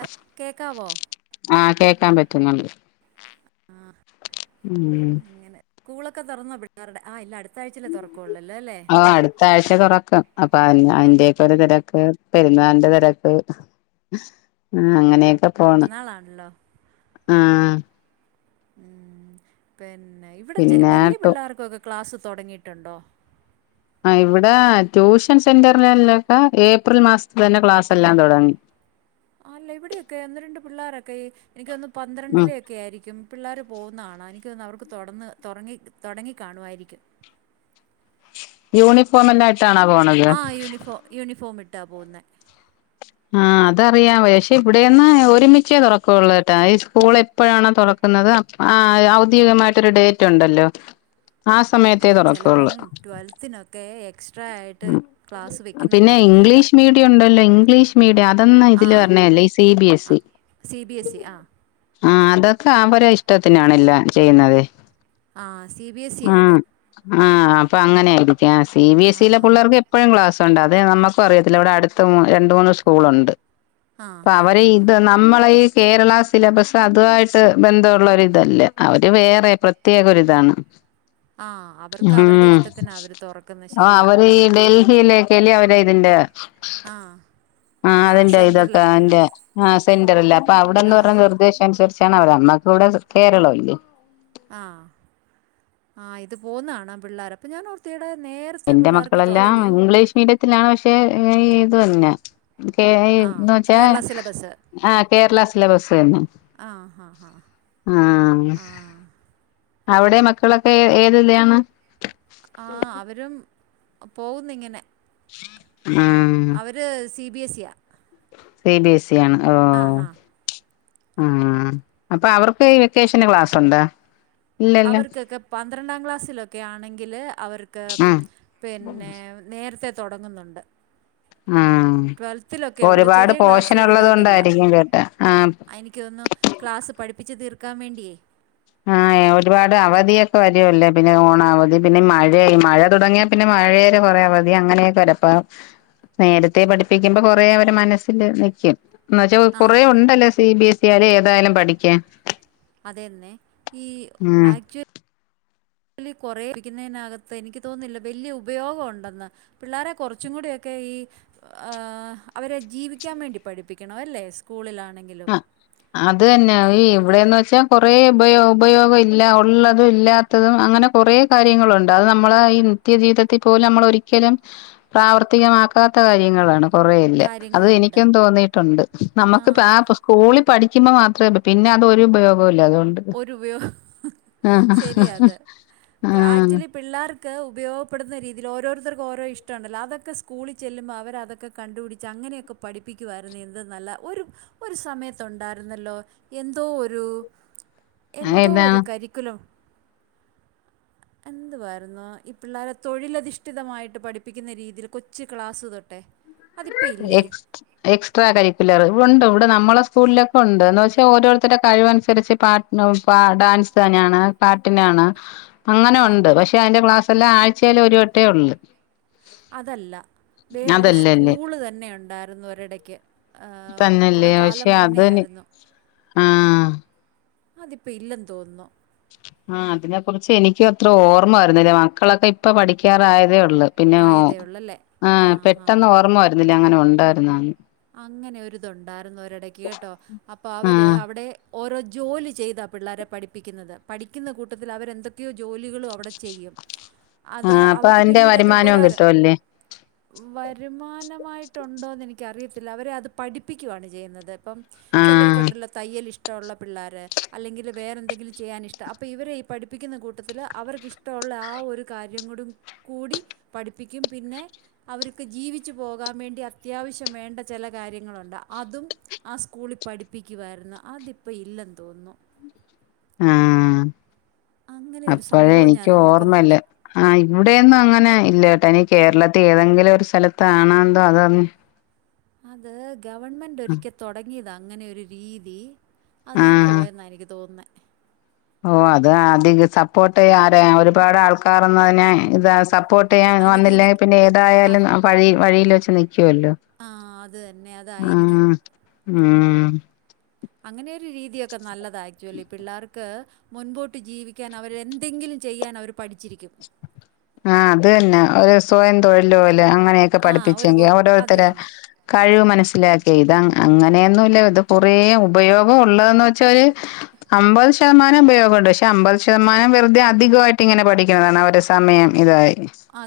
അത് കേക്കാവോ ആഹ് കേക്കാൻ പറ്റുന്നുണ്ട് ആ ഉം അങ്ങനെ സ്കൂളൊക്കെ തൊറന്നോ പിള്ളേരുടെ ആഹ് ഇല്ല അട്ത്താഴ്ച അല്ലെ തൊറക്കള്ളുല്ലെ അല്ലേ ആഹ് അടുത്ത ആഴ്ച തുറക്കും അപ്പൊ അ ആ അയിന്റെ ഒക്കെ ഒരു തെരക്ക് പെരുന്നാളിന്റെ തെരക്ക് ആഹ് അങ്ങനെയൊക്കെ പെര്ന്നാളാണല്ലോ ആഹ് ഉം പിന്നെ ഇവിടെ പിന്നെ വെല്യാ ട്ടു പിള്ളാർക്കൊക്കെ ക്ലാസ്സ് തൊടങ്ങിയിട്ടുണ്ടോ? ആഹ് ഇവിടെ ട്യൂഷൻ സെന്ററിലല്ലൊക്കെ ഏപ്രിൽ മാസത്തി തന്നെ ക്ലാസ് എല്ലാം തൊടങ്ങി ആ അല്ല ഇവിടെയൊക്കെ ഒന്ന് രണ്ട് പിള്ളോരൊക്കെ എനിക്കൊന്ന് ഉം പന്ത്രണ്ടില് ക്കെ ആയിരിക്കും പിള്ളേർ പോകുന്നത് കാണാം എനിക്ക് തോന്നുന്നത് അവർക്ക് തൊടന്ന് തൊറങ്ങി തൊടങ്ങി കാണുവായിരിക്കും യൂണിഫോം എല്ലാം അ ട്ടാണോ പോവ്ണത് ആ യൂണിഫോ യൂണിഫോമ് ഇട്ടാ പോകുന്നേ ആഹ് അതറിയാ വക്ഷെ ഇവിടെയന്ന് ഒരുമിച്ചേ തുറക്കുള്ളൂട്ടാ ഈ സ്കൂള് എപ്പൊഴാണോ തൊറക്കുന്നത് ആഹ് ഔദ്യോഗികമായിട്ടൊരു ഡേറ്റ് ഉണ്ടല്ലോ ആ ആ സമയത്തേ തുറക്കുള്ളൂ ചെലപ്പം ട്വൽത്തിനൊ ക്കെ എക്സ്ട്രാ ആയിട്ട് ഉം ക്ലാസ്സ് വെക്കുന്നുണ്ടായിരിക്കും അതാ മീഡിയ അതന്ന് ആ ഇതില് പറഞ്ഞെല്ല ഈ സി ബി ആ S E C B S C ആഹ് ആ അതൊക്കെ അവ ഇഷ്ടത്തിനാണല്ല ചെയ്യുന്നത് ആ സി ബി എസ് ഇ ആയെത് ആഹ് അപ്പാ അങ്ങനെ ആയിരിക്കാം സി ബി എസ് ആ ഇയിലെ പുള്ളോർക്ക് എപ് എപ്പൊഴും ക്ലാസ്സ്ണ്ട് അതെ നമുക്കറിയത്തില്ല ഇവിടെടുത്ത് രണ്ട് മൂന്ന് സ്കൂളുണ്ട് ആ അപ്പൊ ഹാ അവരെ ഹാ ഇത് എന്നാം മ്മ്ളെ ഈ കേരള സിലബസ് അതുമായിട്ട് ബന്ധവുള്ളരിതല്ല അവര് വേറെ പ്ര പ്രത്യേക ഒരുതാണ് ആഹ് അവർക്ക് അവര്ടെ ഇഷ്ടത്തിനാ അവര് തൊർ ആ അവര് ഈ ഡൽഹിയിലേക്കല്ലെ അവര് [unintelligible] ആ ആഹ് ആ ഇതിന്റെ അയ്തൊക്കെ സെൻട്രലാണല്ലോ അന്റെ ആ സെന്ററല്ലേ അപ്പൊ ആ അവ്ടെന്ന് [unintelligible] ഉദ്ദേശ അൻസരിച്ചാണ് അവര് അന്നാക്കെ ഇവ്ടെ കേരളവില്ലേ ആഹ് ആ ഇത് പോവുന്നകാണാ പിള്ളേര അപ്പോം ഞാൻ ഓർത്തേടെ നേരത്തെ പിള്ളാർക്ക് തൊടങ്ങിയോ ഇടത്തിലാണ് പക്ഷെ ഏയ് ഏതു അല്ലാ കെ എയ് ഐ ആ എന്ന് വെച്ചാ കേരള സിലബസ് ആഹ കേരള സിലബസ് അന്നെ ആഹ ഹാ ഹാ ആ ഹ് ആ അവ്ടെ മക്കളൊക്കെ ഏത് ലിയാണ് ആ അവരും പോവുന്നുങ്ങിനെ ആ ഒര് സി ബി എസിയാ സി ബി എസ് ഇ ആണ് ഓ അഹാ ആ അപ്പൊ അവർക്ക് ഈ വെക്കേഷന് ക്ലാസ്ണ്ടോ? അവർക്കൊക്കെ പന്ത്രണ്ടാം ക്ലാസ്സിലൊക്കെ ആണെങ്കിൽ അവർക്ക് ആ പിന്നേ നേരെത്തെ തൊടങ്ങുന്ന്ണ്ട് ആഹ് റ്റൊൽത്തിലൊക്കെ ഉള്ളൂ ചെറിയ ക്ലാസ്സുകളിലോട്ടില്ല കൊണ്ടായിരിക്കും കേട്ടാ ആ അയ് എനിക്ക് തോന്നുന്നു ക്ലാസ് പഠിപ്പിച്ച് തീർക്കാൻ വേണ്ടിയേ ആഹ ഒരുപാട് അവധിയൊക്കെ വരുവല്ലേ പിന്നെ ഓണവധി പിന്നെ മഴയായി മഴ തുടങ്ങിയ പിന്നെ മഴയേരെ കൊറേ അവധി. അങ്ങനെയൊക്കെ വരപ്പ നേരത്തെ പഠിപ്പിക്കുമ്പൊ കൊറേ അവരെ മനസ്സില് നിക്കും. എന്ന് വെച്ചാ ആ കൊറേ ഹാ ഉണ്ടല്ലോ സി ബി എസ് ഇ ആലും ഏതായാലും പഠിക്കാൻ. അതേന്നെ. ഈ ഉം ആക്ച്വ ലി കൊറേ ക്കിന്നതിനകത്ത് എനിക്ക് തോന്നുന്നില്ല വല്യ ഉപയോഗം ഉണ്ടെന്ന്. പിള്ളേരെ കൊറച്ചും കൂടിയൊക്കെ ഈ ഈഹ് അവരെ ജീവിക്കാൻ വേണ്ടി പഠിപ്പിക്കണവല്ലേ സ്കൂളിലാണെങ്കി അഹ്. അത് തന്നെ. ഈ ഇവിടെന്ന് വെച്ചാ കൊറേ ഉപയോ ഉപയോഗം ഇല്ല ഉള്ളതും ഇല്ലാത് ത്തതും അങ്ങനെ കുറേ കാര്യങ്ങളുണ്ട്. അത് നമ്മളെ ഈ നിത്യ ജീവിതത്തിൽ പോലും നമ്മൾ ഒരിക്കലും പ്രാവർത്തികമാക്കാത്ത കാര്യങ്ങളാണ് കുറെയെല്ലാം. അത് കാര്യങ്ങളുണ്ട് എനിക്കും തോന്നിയിട്ടുണ്ട്. നമുക്ക് ഇപ്പൊ ആ സ്കൂളിൽ പഠിക്കുമ്പോ മാത്രമേ, പിന്നെ അതൊരു ഉപയോഗവും ഇല്ല അതുകൊണ്ട്. ഒരുപയോ. ആഹ് ശരിയാത്. ഇപ്പൊ ആഹ് ആക്ച്വലി പിള്ളേർക്ക് ഉപയോഗപ്പെടുന്ന രീതീല്, ഓരോരുത്തർക്കും ഓരോ ഇഷ്ട ഉണ്ടല്ലൊ. അതൊക്കെ സ്കൂളിൽ ചെല്ലുമ്പോ അവരതൊക്കെ കണ്ടുപിടിച്ച് അങ്ങനെയൊക്കെ പഠിപ്പിക്കുവായിരുന്നു. എന്ത് നല്ല ഒരു ഒരു സമയത്തുണ്ടായിരുന്നല്ലോ എന്തോ ഒരു എന്തോ ഒരു ഏതാണ് കരിക്കുലം എന്തുവായിരുന്നു ഈ പിള്ളേരെ തൊഴിലധിഷ്ഠിതമായിട്ട് പഠിപ്പിക്കുന്ന രീതീല് കൊച്ചു ക്ലാസ്സ് തൊട്ടെ എക്സ്റ്റ് എക്സ്ട്രാ കരിക്കുലറ്. ഉണ്ട് ഇവിടെ നമ്മടെ സ്കൂളിലൊക്കെ ഉണ്ട്. എന്ന് വെച്ചാൽ ഓരോരുത്തരുടെ കഴിവനുസരിച്ച് പാട് നോപ്പ ഡാൻസ് തന്നെയാണ് പാട്ടിനാണ്. അങ്ങനെ ആ ഉണ്ട്. പക്ഷെ അതിന്റെ ക്ലാസ്സെല്ലാ ആഴ്ചേൽ ഒരു വട്ടേ ഉള്ളൂ. അതല്ല. വേറൊരു സ്കൂള് തന്നെ ഉണ്ടായിരുന്നു ഒരിടക്ക് ഈഹ് കൊറെ തന്നല്ലേ കാലം പക്ഷെ അതിന് മുന്നെയായിരുന്നു. ആഹ് അതിപ്പ ഇല്ലെന്ന് തോന്നുന്നു. ആഹ് അതിനെക്കുറിച്ച് എനിക്കു അത്ര ഓർമ്മ വരുന്നില്ല. മക്കളൊക്കെ ഇപ്പ പഠിക്കാറായതേ ഇള്ളു. പിന്നെ ഓ, ആയതേ ഉള്ളല്ലേ? ആഹ് ആഹാ. പെട്ടെന്ന് ഓർമ്മ വരുന്നില്ല അങ്ങനെ ഉണ്ടായിരുന്നു എന്ന്. അങ്ങനെ ഒരിതുണ്ടായിരുന്നു ഒരെടയ്ക്ക് കേട്ടോ. അപ്പൊ അവര് ആഹ് അവിടെ ഓരോ ജോലി ചെയ്താ പിള്ളേരെ പഠിപ്പിക്കുന്നത്. പഠിക്കുന്ന കൂട്ടത്തിൽ അവരെന്തൊക്കെയോ ജോലികളും അവിടെ ചെയ്യും. അത് ആഹ് അപ്പൊ അവർക്ക് അതിന്റെ പിന്നീട് അത് വരുമാനവും ഉപകാര കിട്ടുവല്ലേ വരുമാനമായിട്ടുണ്ടോന്ന് എനിക്കറിയത്തില്ല. അവരെ അത് പഠിപ്പിക്കുവാണ് ചെയ്യുന്നത്. ഇപ്പം ആഹ് ചിലർക്കൊണ്ടല്ലൊ തയ്യലിഷ് ടൊള്ള പിള്ളേര്. അല്ലെങ്കിൽ വേറെന്തെങ്കിലും ചെയ്യാനിഷ്ടം. അപ്പോൾ ഇവരെ ഈ പഠിപ്പിക്കുന്ന കൂട്ടത്തില് അവർക്ക് ഇഷ് ടൊള്ള ആ ഒരു കാര്യം കൂടും കൂടി പഠിപ്പിക്കും പിന്നെ അവർക്ക് ജീവിച്ചു പോകാൻ വേണ്ടി അത്യാവശ്യം വേണ്ട ചില കാര്യങ്ങളുണ്ട്, അതും ആ സ്കൂളിൽ പഠിപ്പിക്കുവായിരുന്നു. അതിപ്പം ഇല്ലെന്ന് തോന്നു. ആഹ് അങ്ങനെ ഒരു അപ്പഴേ സംഭവം ഞാൻ എനിക്ക് ഓർക്കുന്നുണ്ട് ഓർമ്മല്ല ആഹ് ഇവിടെയൊന്നു അങ്ങനെ ഇല്ലട്ടാ. ഇനി കേരളത്തി ഏതെങ്കിലും ഒരു സ്ഥലത്താണോ എന്തോ അതോ അങ് അത് ഗവൺമെന്റ് ഒരിക്ക തൊടങ്ങിയതാ അങ്ങനെ ഒരു രീതി അത് നിന്നു ആഹ് പോയെന്നാ എനിക്ക് തോന്നുന്നെ. ഓഹ് അത് അധിക സപ്പോർട്ട് ചെയ്യ ആരെ ഒരുപാട് ആൾക്കാരൊന്നു അതിനെ ഇത് സപ്പോർട് ട്ടെയ്യാൻ അനുകൂലി വന്നില്ലെങ്കി പിന്നെ ഏതായാലും വഴി വഴിയിൽ വെച്ച് നിക്കുവല്ലോ. ആഹ് അത് തന്നെ. അതായിരിക്കും. ആഹ് ഉം. അങ്ങനെയൊരു രീതിയൊക്കെ നല്ലതാ ആക്ച്വലി പിള്ളേർക്ക് മുൻപോട്ട് ജീവിക്കാൻ അവരെ എന്തെങ്കിലും ചെയ്യാൻ അവർ പഠിച്ചിരിക്കും ആ അത് തന്നെ ഒരു സ്വയം തൊഴില് പോല് അങ്ങനെയൊക്കെ ആ ഒരു പഠിപ്പിച്ചെങ്കി പോ- അത് ഓരോരുത്തരെ തന്നെ കഴിവ് മനസ്സിലാക്കി ഇത് അങ്ങനെയൊന്നുല്ല ഇത് കുറെ ഉപയോഗം ഉള്ളതെന്ന് വെച്ചാ ഒരു അമ്പ [unintelligible] ശതമാനം ഉപയോഗണ്ട് പക്ഷെ അമ്പത് ശതനം വെറുതെ അധികമായിട്ട് ഇങ്ങനെ പഠിക്കുന്നതാണ് അവര് സമയം ഇതായി അ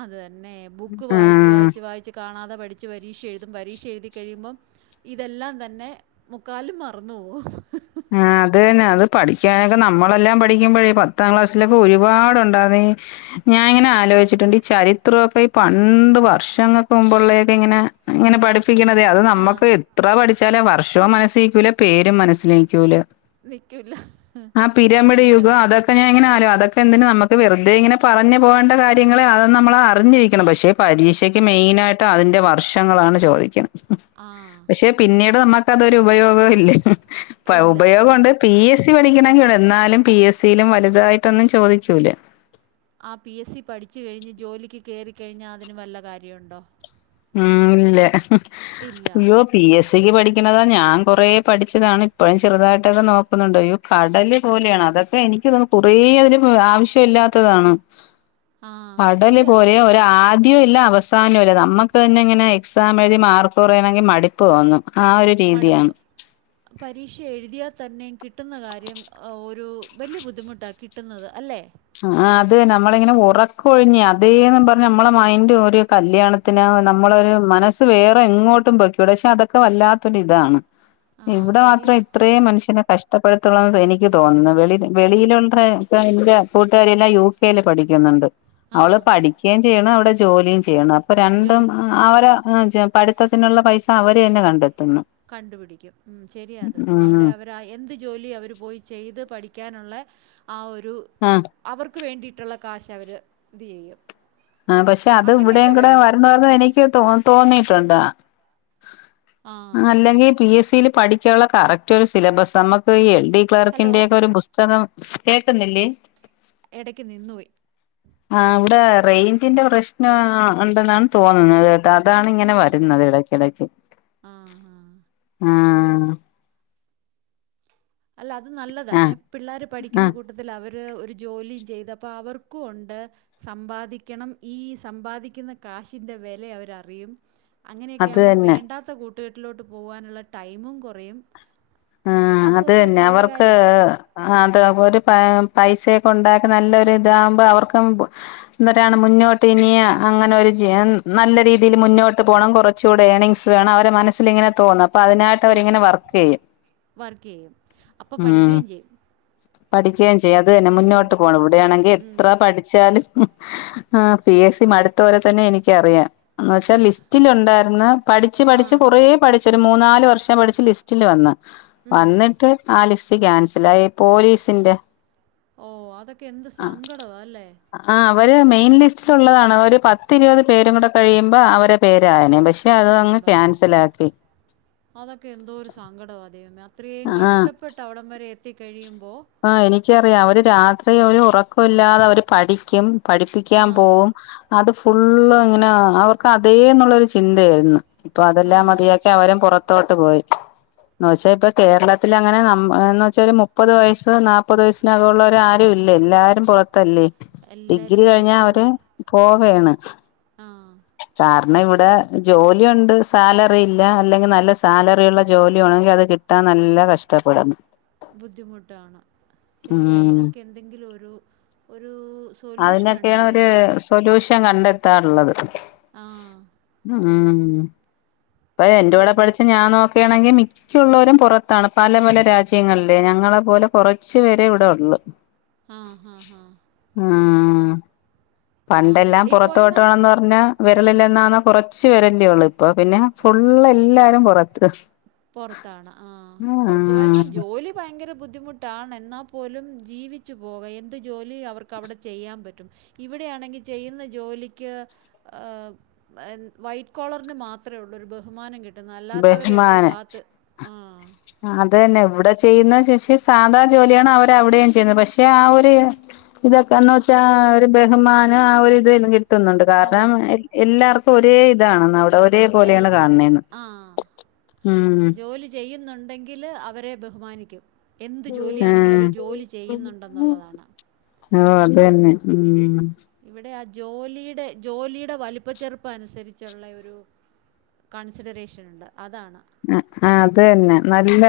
അത് തന്നെ ബുക്ക് വായിച്ച് ആഹ് വായിച്ച് വായിച്ച് കാണാതെ പഠിച്ച് പരീക്ഷ എഴുതും പരീക്ഷ എഴുതി കഴുമ്പം ഇതെല്ലാം തന്നെ മുക്കാലും മറന്നു പോവും ആ അത് തന്നെ അത് പഠിക്കാനൊക്കെ നമ്മളെല്ലാം പഠിക്കുമ്പഴേ പത്താം ക്ലാസ്സിലൊപ്പോ ഒരുപാട്ണ്ടാ നീ ഞാൻ ഇങ്ങനെ ആലോചിച്ചിട്ടുണ്ട് ഈ ചരിത്രൊക്കെ ഈ പണ്ട് വർഷങ്ങൾക്ക് മുമ്പുള്ളൊക്കെ ഇങ്ങനെ ഇങ്ങനെ പഠിപ്പ പ്പിക്ക്ണതേ അത് ആ നമുക്ക് എത്ര പഠിച്ചാലേ വർഷവും മനസ്സിലേക്കൂല്ല പേരും മനസ്സിലേ ക്കൂല നിൽക്കില്ല ആ പിരമിഡ് ശരിയാ യുഗം അതൊ പനെങ്ങനെ ആലോ അതൊക്കെ എന്തിനും നമുക്ക് വെറുതെ ഇങ്ങനെ പറഞ്ഞ് പോണ്ട കാര്യങ്ങള് അത് നമ്മൾ അറിഞ്ഞിരിക്കണം പക്ഷേ പരീക്ഷക്ക് മെയിന ആയിട്ട് അതിന്റെ വർഷങ്ങളാണ് ചോദിക്ക ആഹ് പക്ഷെ പിന്നീട് നമുക്ക് അതൊരു ഉപയോഗം ഇല്ല ഇല്ല ആ ഉപയോഗംണ്ട് പി എസ് സി പഠിക്കണമെങ്കിൽ എന്നാലും പി എസ് സിയിലും വലുതായിട്ടൊന്നും ചോദിക്കൂലേ ആഹ് പി എസ് സി പഠിച്ചു കഴിഞ്ഞ് ജോലിക്ക് കേറിക്കഴിഞ്ഞാൽ അതിന് വല്ല കാര്യണ്ടോ ഉം ഇല്ല ഇല്ല അയ്യോ പി എസ് സിക്ക് പഠിക്കണതാ ഞാൻ കൊറെേ പഠിച്ചതാണ് ഇപ്പഴും ചെറുതായിട്ടൊക്കെ നോക്കുന്നുണ്ടോയ്യോ കടല് പോലെയാണ് അതൊക്കെ എനിക്ക്ന്നും കുറേ അതിൽ ആവശ്യ ഇല്ലാത്തതാണ്. ആ കടല് ശരിയത് പോലെ ഒരാ ആദ്യവും ഇല്ല അവസാനവുംല്ല നമ്മക്ക് ഇ തെങ്ങനെ എക്സാം എഴുതി മാർക്ക് കുറയണെങ്കി മടിപ്പ് തോന്നും. ആ ഒരു രീതിയാണ് മടുപ്പ് പരീക്ഷ എഴുതിയാ തന്നെ കിട്ടുന്ന കാര്യം ആ ഒരു വലിയ ബുദ്ധിമുട്ടാ കിട്ടുന്നത് അല്ലേ ആഹ് അത് നമ്മളിങ്ങനെ ഉറക്കൊഴിഞ്ഞ് അതേന്ന് പർഞ് നമ്മളെ മൈന്റ് ഒരു കല്യാണ ത്തിന് നമ്മളൊരു മനസ്സ് വേറെ എങ്ങോട്ടും പോയ്ക്കൂട പക്ഷെ അതൊക്കെ വല്ലാത്തൊരു ഇതാണ്. ആ ഇവിടെ ശരിയാ മാത്രം ഇത്രേം മനുഷ്യനെ കഷ്ടപ്പെടുത്തുള്ളെന്ന് എനിക്ക് തോന്നുന്നത് വെളി വെളിയിലുള്ള എന്റെ കൂട്ടുകാരിയെല്ലാം യു കെൽ പഠിക്കുന്നുണ്ട് ആ അവള് പഠിക്കെ ചെയ്യ്ണ് അവിടെ ജോലിയും ചെയ്യ്ണ്. പ്പ രണ്ടും ജോലി അവരെ [unintelligible] പഠിത്തത്തിനുള്ള പൈസ അവര് തന്നെ കണ്ടെത്തുന്നു കണ്ടുപിടിക്കും ഉം ശെരിയാഅത് അവിടെ ഉം അവര് പ്രാ എന്ത് ജോലി അവര് പോയി ചെയ്ത് പഠിക്കാനൊള്ള ആഹ് ഒരു ആ അവർക്ക് വേണ്ടീട്ടുള്ള കാശ് അവര് ഇതെയ്യും ആഹ് പക്ഷെ അത് ഇവിടെം കൂടെ വരണ്ടന്ന് എനിക്ക് തോ തോന്നിട്ടുണ്ടോ? ആ അല്ലെങ്കിൽ പി എസ് സിൽ പഠിക്കാനുള്ള കറക്റ്റ് ഒരു സിലബസ് നമുക്ക് ഈ എൽ ഡി ഹലോ ക്ലർക്കിന്റെക്കെ ഒരു പുസ്തകം കേൾക്കുന്നില്ലേ എടക്ക് നിന്നുപോയി ആഹ് ഇവിടെ റേഞ്ചിന്റെ പ്രശ്നം ഉണ്ടെന്നാണ് തോന്നുന്നത് കെ അതാണ് ഇങ്ങനെ ആ വരുന്നത് എടക്കെടക്ക് ആ ആ ഉംഹ് അല്ല അത് ആ നല്ലതാണെ, പിള്ളാര് ആ പഠിക്കുന്ന കു സത്യത്തില് അവര് ഒരു ജോലി ചെയ്തപ്പോ അവർക്കും ഒണ്ട് സമ്പാദിക്കണം ഈ സമ്പാദിക്ക്ന്ന കാശിന്റെ വെല അവരറിയും. അങ്ങനെയൊക്കെ അത് ആവുമ്പോ തന്നെ വേണ്ടാത്ത കൂട്ടുകെട്ടിലോട്ട് പോവാനുള്ള ടൈമും കുറയും. ആഹ് അതുമൊക്കെ ഒരു അതന്നെ നല്ല അവർക്ക് കാര്യമാണ് ആഹ് അത്‌ ഓര് പൈ പൈസയൊക്കെ ഉണ്ടാക്കി ന്നല്ലൊരിതാവുമ്പോ അവർക്കും എന്തരാണ് മുന്നോട്ട് ഇനിയും അങ്ങനൊരു ജയം നല്ല രീതിൽ മുന്നോട്ട് പോണം കൊറ ച്ചൂടെ ഏണിങ്സ് വേണം അവര മനസ്സിലിങ്ങനെ തോന്നും അപ്പ അതിനായിട്ടിങ്ങനെ വർക്ക് ചെയ്യും വർക്കേയും ഉം പഠിക്കയും ചെയ്യാം അത് തന്നെ ഉം, മുന്നോട്ട് പോണം ഇവിടെയാണെങ്കി ഉം, എത്ര പഠി ച്ചാ ലും ആഹ് പി എസ് സി മടുത്തോരെ തന്നെ എനിക്കറിയാം എന്ന വച്ചാ ലിസ്റ്റില് ഉണ്ടായിരുന്നു പഠിച്ച് ആ പഠിച്ച് കൊറേ പഠിച്ചു ഒരു മൂന്നാല് വർഷം പഠിച്ച് ലിസ്റ്റില് വന്ന്. ഉം. വന്നിട്ട് ആ ലിസ്റ്റ് ക്യാൻസലായി പോലീസിന്റെ ഓ അതൊക്കെ എന്ത് സങ്കടവാ അല്ലേ ആഹ് അവര് മെയിൻ ലിസ്റ്റിലുള്ളതാണ് ഒരു പത്തി ഇരുപത് പേരും കൂടെ കഴിയുമ്പോ അവരെ പേരായേനെ പക്ഷേ അതുവങ്ങ് അയ്യോടാ ക്യാൻസലാക്കി അതൊക്കെ എന്തോര് സങ്കടവാ ദൈവമേ അത്രേം ആ കഷ്ടപ്പെട്ട് അവിടം വരെ എത്തി കഴിയുമ്പോ ആ എനിക്കറിയാം അവര് രാത്രി അവര് ഉറക്കവില്ലാതെ അവര് പഠിക്കും ആ പഠിപ്പിക്കാൻ പോവും അത് ഫുള്ള് ഇങ്ങനെ അവർക്ക് അതേന്നുള്ളരു ചിന്തയായിരുന്നു ഇപ്പൊ ആ അതെല്ലാം മതിയാക്കി. അവരും പുറത്തോട്ട് പോയി എന്നുവെച്ചാ ഇപ്പ കേരളത്തിലങ്ങനെ നം എന്ന് വച്ചാ ഒരു മുപ്പത് വയസ്സ് ഇപ്പൊ നാല്പ്പത് വയസിനകവുള്ളവര് ആരും ഇല്ല എല്ലാരും പുറത്തല്ലേ ഡിഗ്രി എല്ലാവരും കഴിഞ്ഞാ പുറത്തു അവര് പോയി പോവയാണ്. ആ കാരണവിടെ ജോലിയുണ്ട് സാലറില്ല അല്ലെങ്കിൽ നല്ല സാലറിള്ള ജോലിണെങ്കിൽ അത് കിട്ട ത്താ നല്ല കഷ്ടപ്പെടുന്നു ബുദ്ധിമുട്ടാണ്, ശരിയാ ഉം ഇതിനൊക്കെ എന്തെങ്കിലും ഒരു ഒരൂ അതിനൊക്കെണ് ഒര് സൊല്യൂഷൻ കണ്ടെത്താള്ളത് ആ ഉം അപ്പ എന്റെ ശരിയാ കൂടെ അതാ പഠിച്ച ഞാൻ ഓക്കെയാണെങ്കിൽ മി റ്റുള്ളോരും പുറത്താണ് പല പല രാജ്യങ്ങളിലേ ഞങ്ങളെ പോലെ കൊറച്ചു പേരെ ഇവിടെള്ളു ആഹ് [unintelligible] ഉം ആ പണ്ടെല്ലാം വെളിയിൽ പുറത്തോട്ട് പോയെന്നാ വാണംന്ന് പിന്നെ വിരലിലെണ്ണാവുന്ന കൊറച്ച് പേരല്ലേള്ളൂപ്പൊ പിന്നെ ഫുള്ള് എല്ലാരും പുറത്ത് പുറത്താണ് ആ പുറത്ത് പോയരുന്ന ഉം ജോ ലി ഭയങ്കര ബുദ്ധിമുട്ടാണ് എന്നാ പോലും ജീവിച്ചു പോക എന്ത് ജോലി അവർക്കവിടെ ചെയ്യാൻ പറ്റും ഇവിടെയാണെങ്കി ചെയ്യുന്ന ജോലിക്ക് അ വൈറ്റ് കോളറിന് മാത്രേ ഉള്ളൂ ഒരു ബഹുമാനം കിട്ടുന്ന അല്ലാത്തവരെ ആ നെ അതന്നെ ഇവിടെ ചെയ്യുന്ന ശേഷേ സാധാ ജോലിയാണ് അവര് അവിടെയും ചെയ്യുന്നത് പക്ഷെ ആ ഒരു ഇതൊക്കെന്ന് വെച്ചാ ഒരു ബഹുമാനം ആ ഒരു ഇതും കി ട്ടുന്നുണ്ട് അത് കാരണം എല്ലാർക്കും ഒരേ ഇതാണ് അവിടെ ഒരേ എൽ പോലേണ് കാണണെന്ന് ആ. ഉം ജോലി ചെയ്യുന്നുണ്ടെങ്കിൽ അവരെ ബഹുമാനിക്കും എന്ത് ജോലിയാണെങ്കിലും ആഹ് അവർ ജോലി ചെയ്യുന്നുണ്ടെന്നുള്ളതാണ് ഓഹ് അതന്നെ ഉം ഇവിടെ ആ ജോലിയുടെ ജോലിയുടെ വലിപ്പ ചെറുപ്പ അനുസരിച്ചുള്ള ഒരു കൺസിഡറേഷനുണ്ട് അതാണ് ആഹ് അതന്നെ നല്ല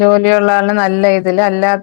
ജോലിയുള്ള ആള് നല്ല ഇതില് അല്ലാത്ത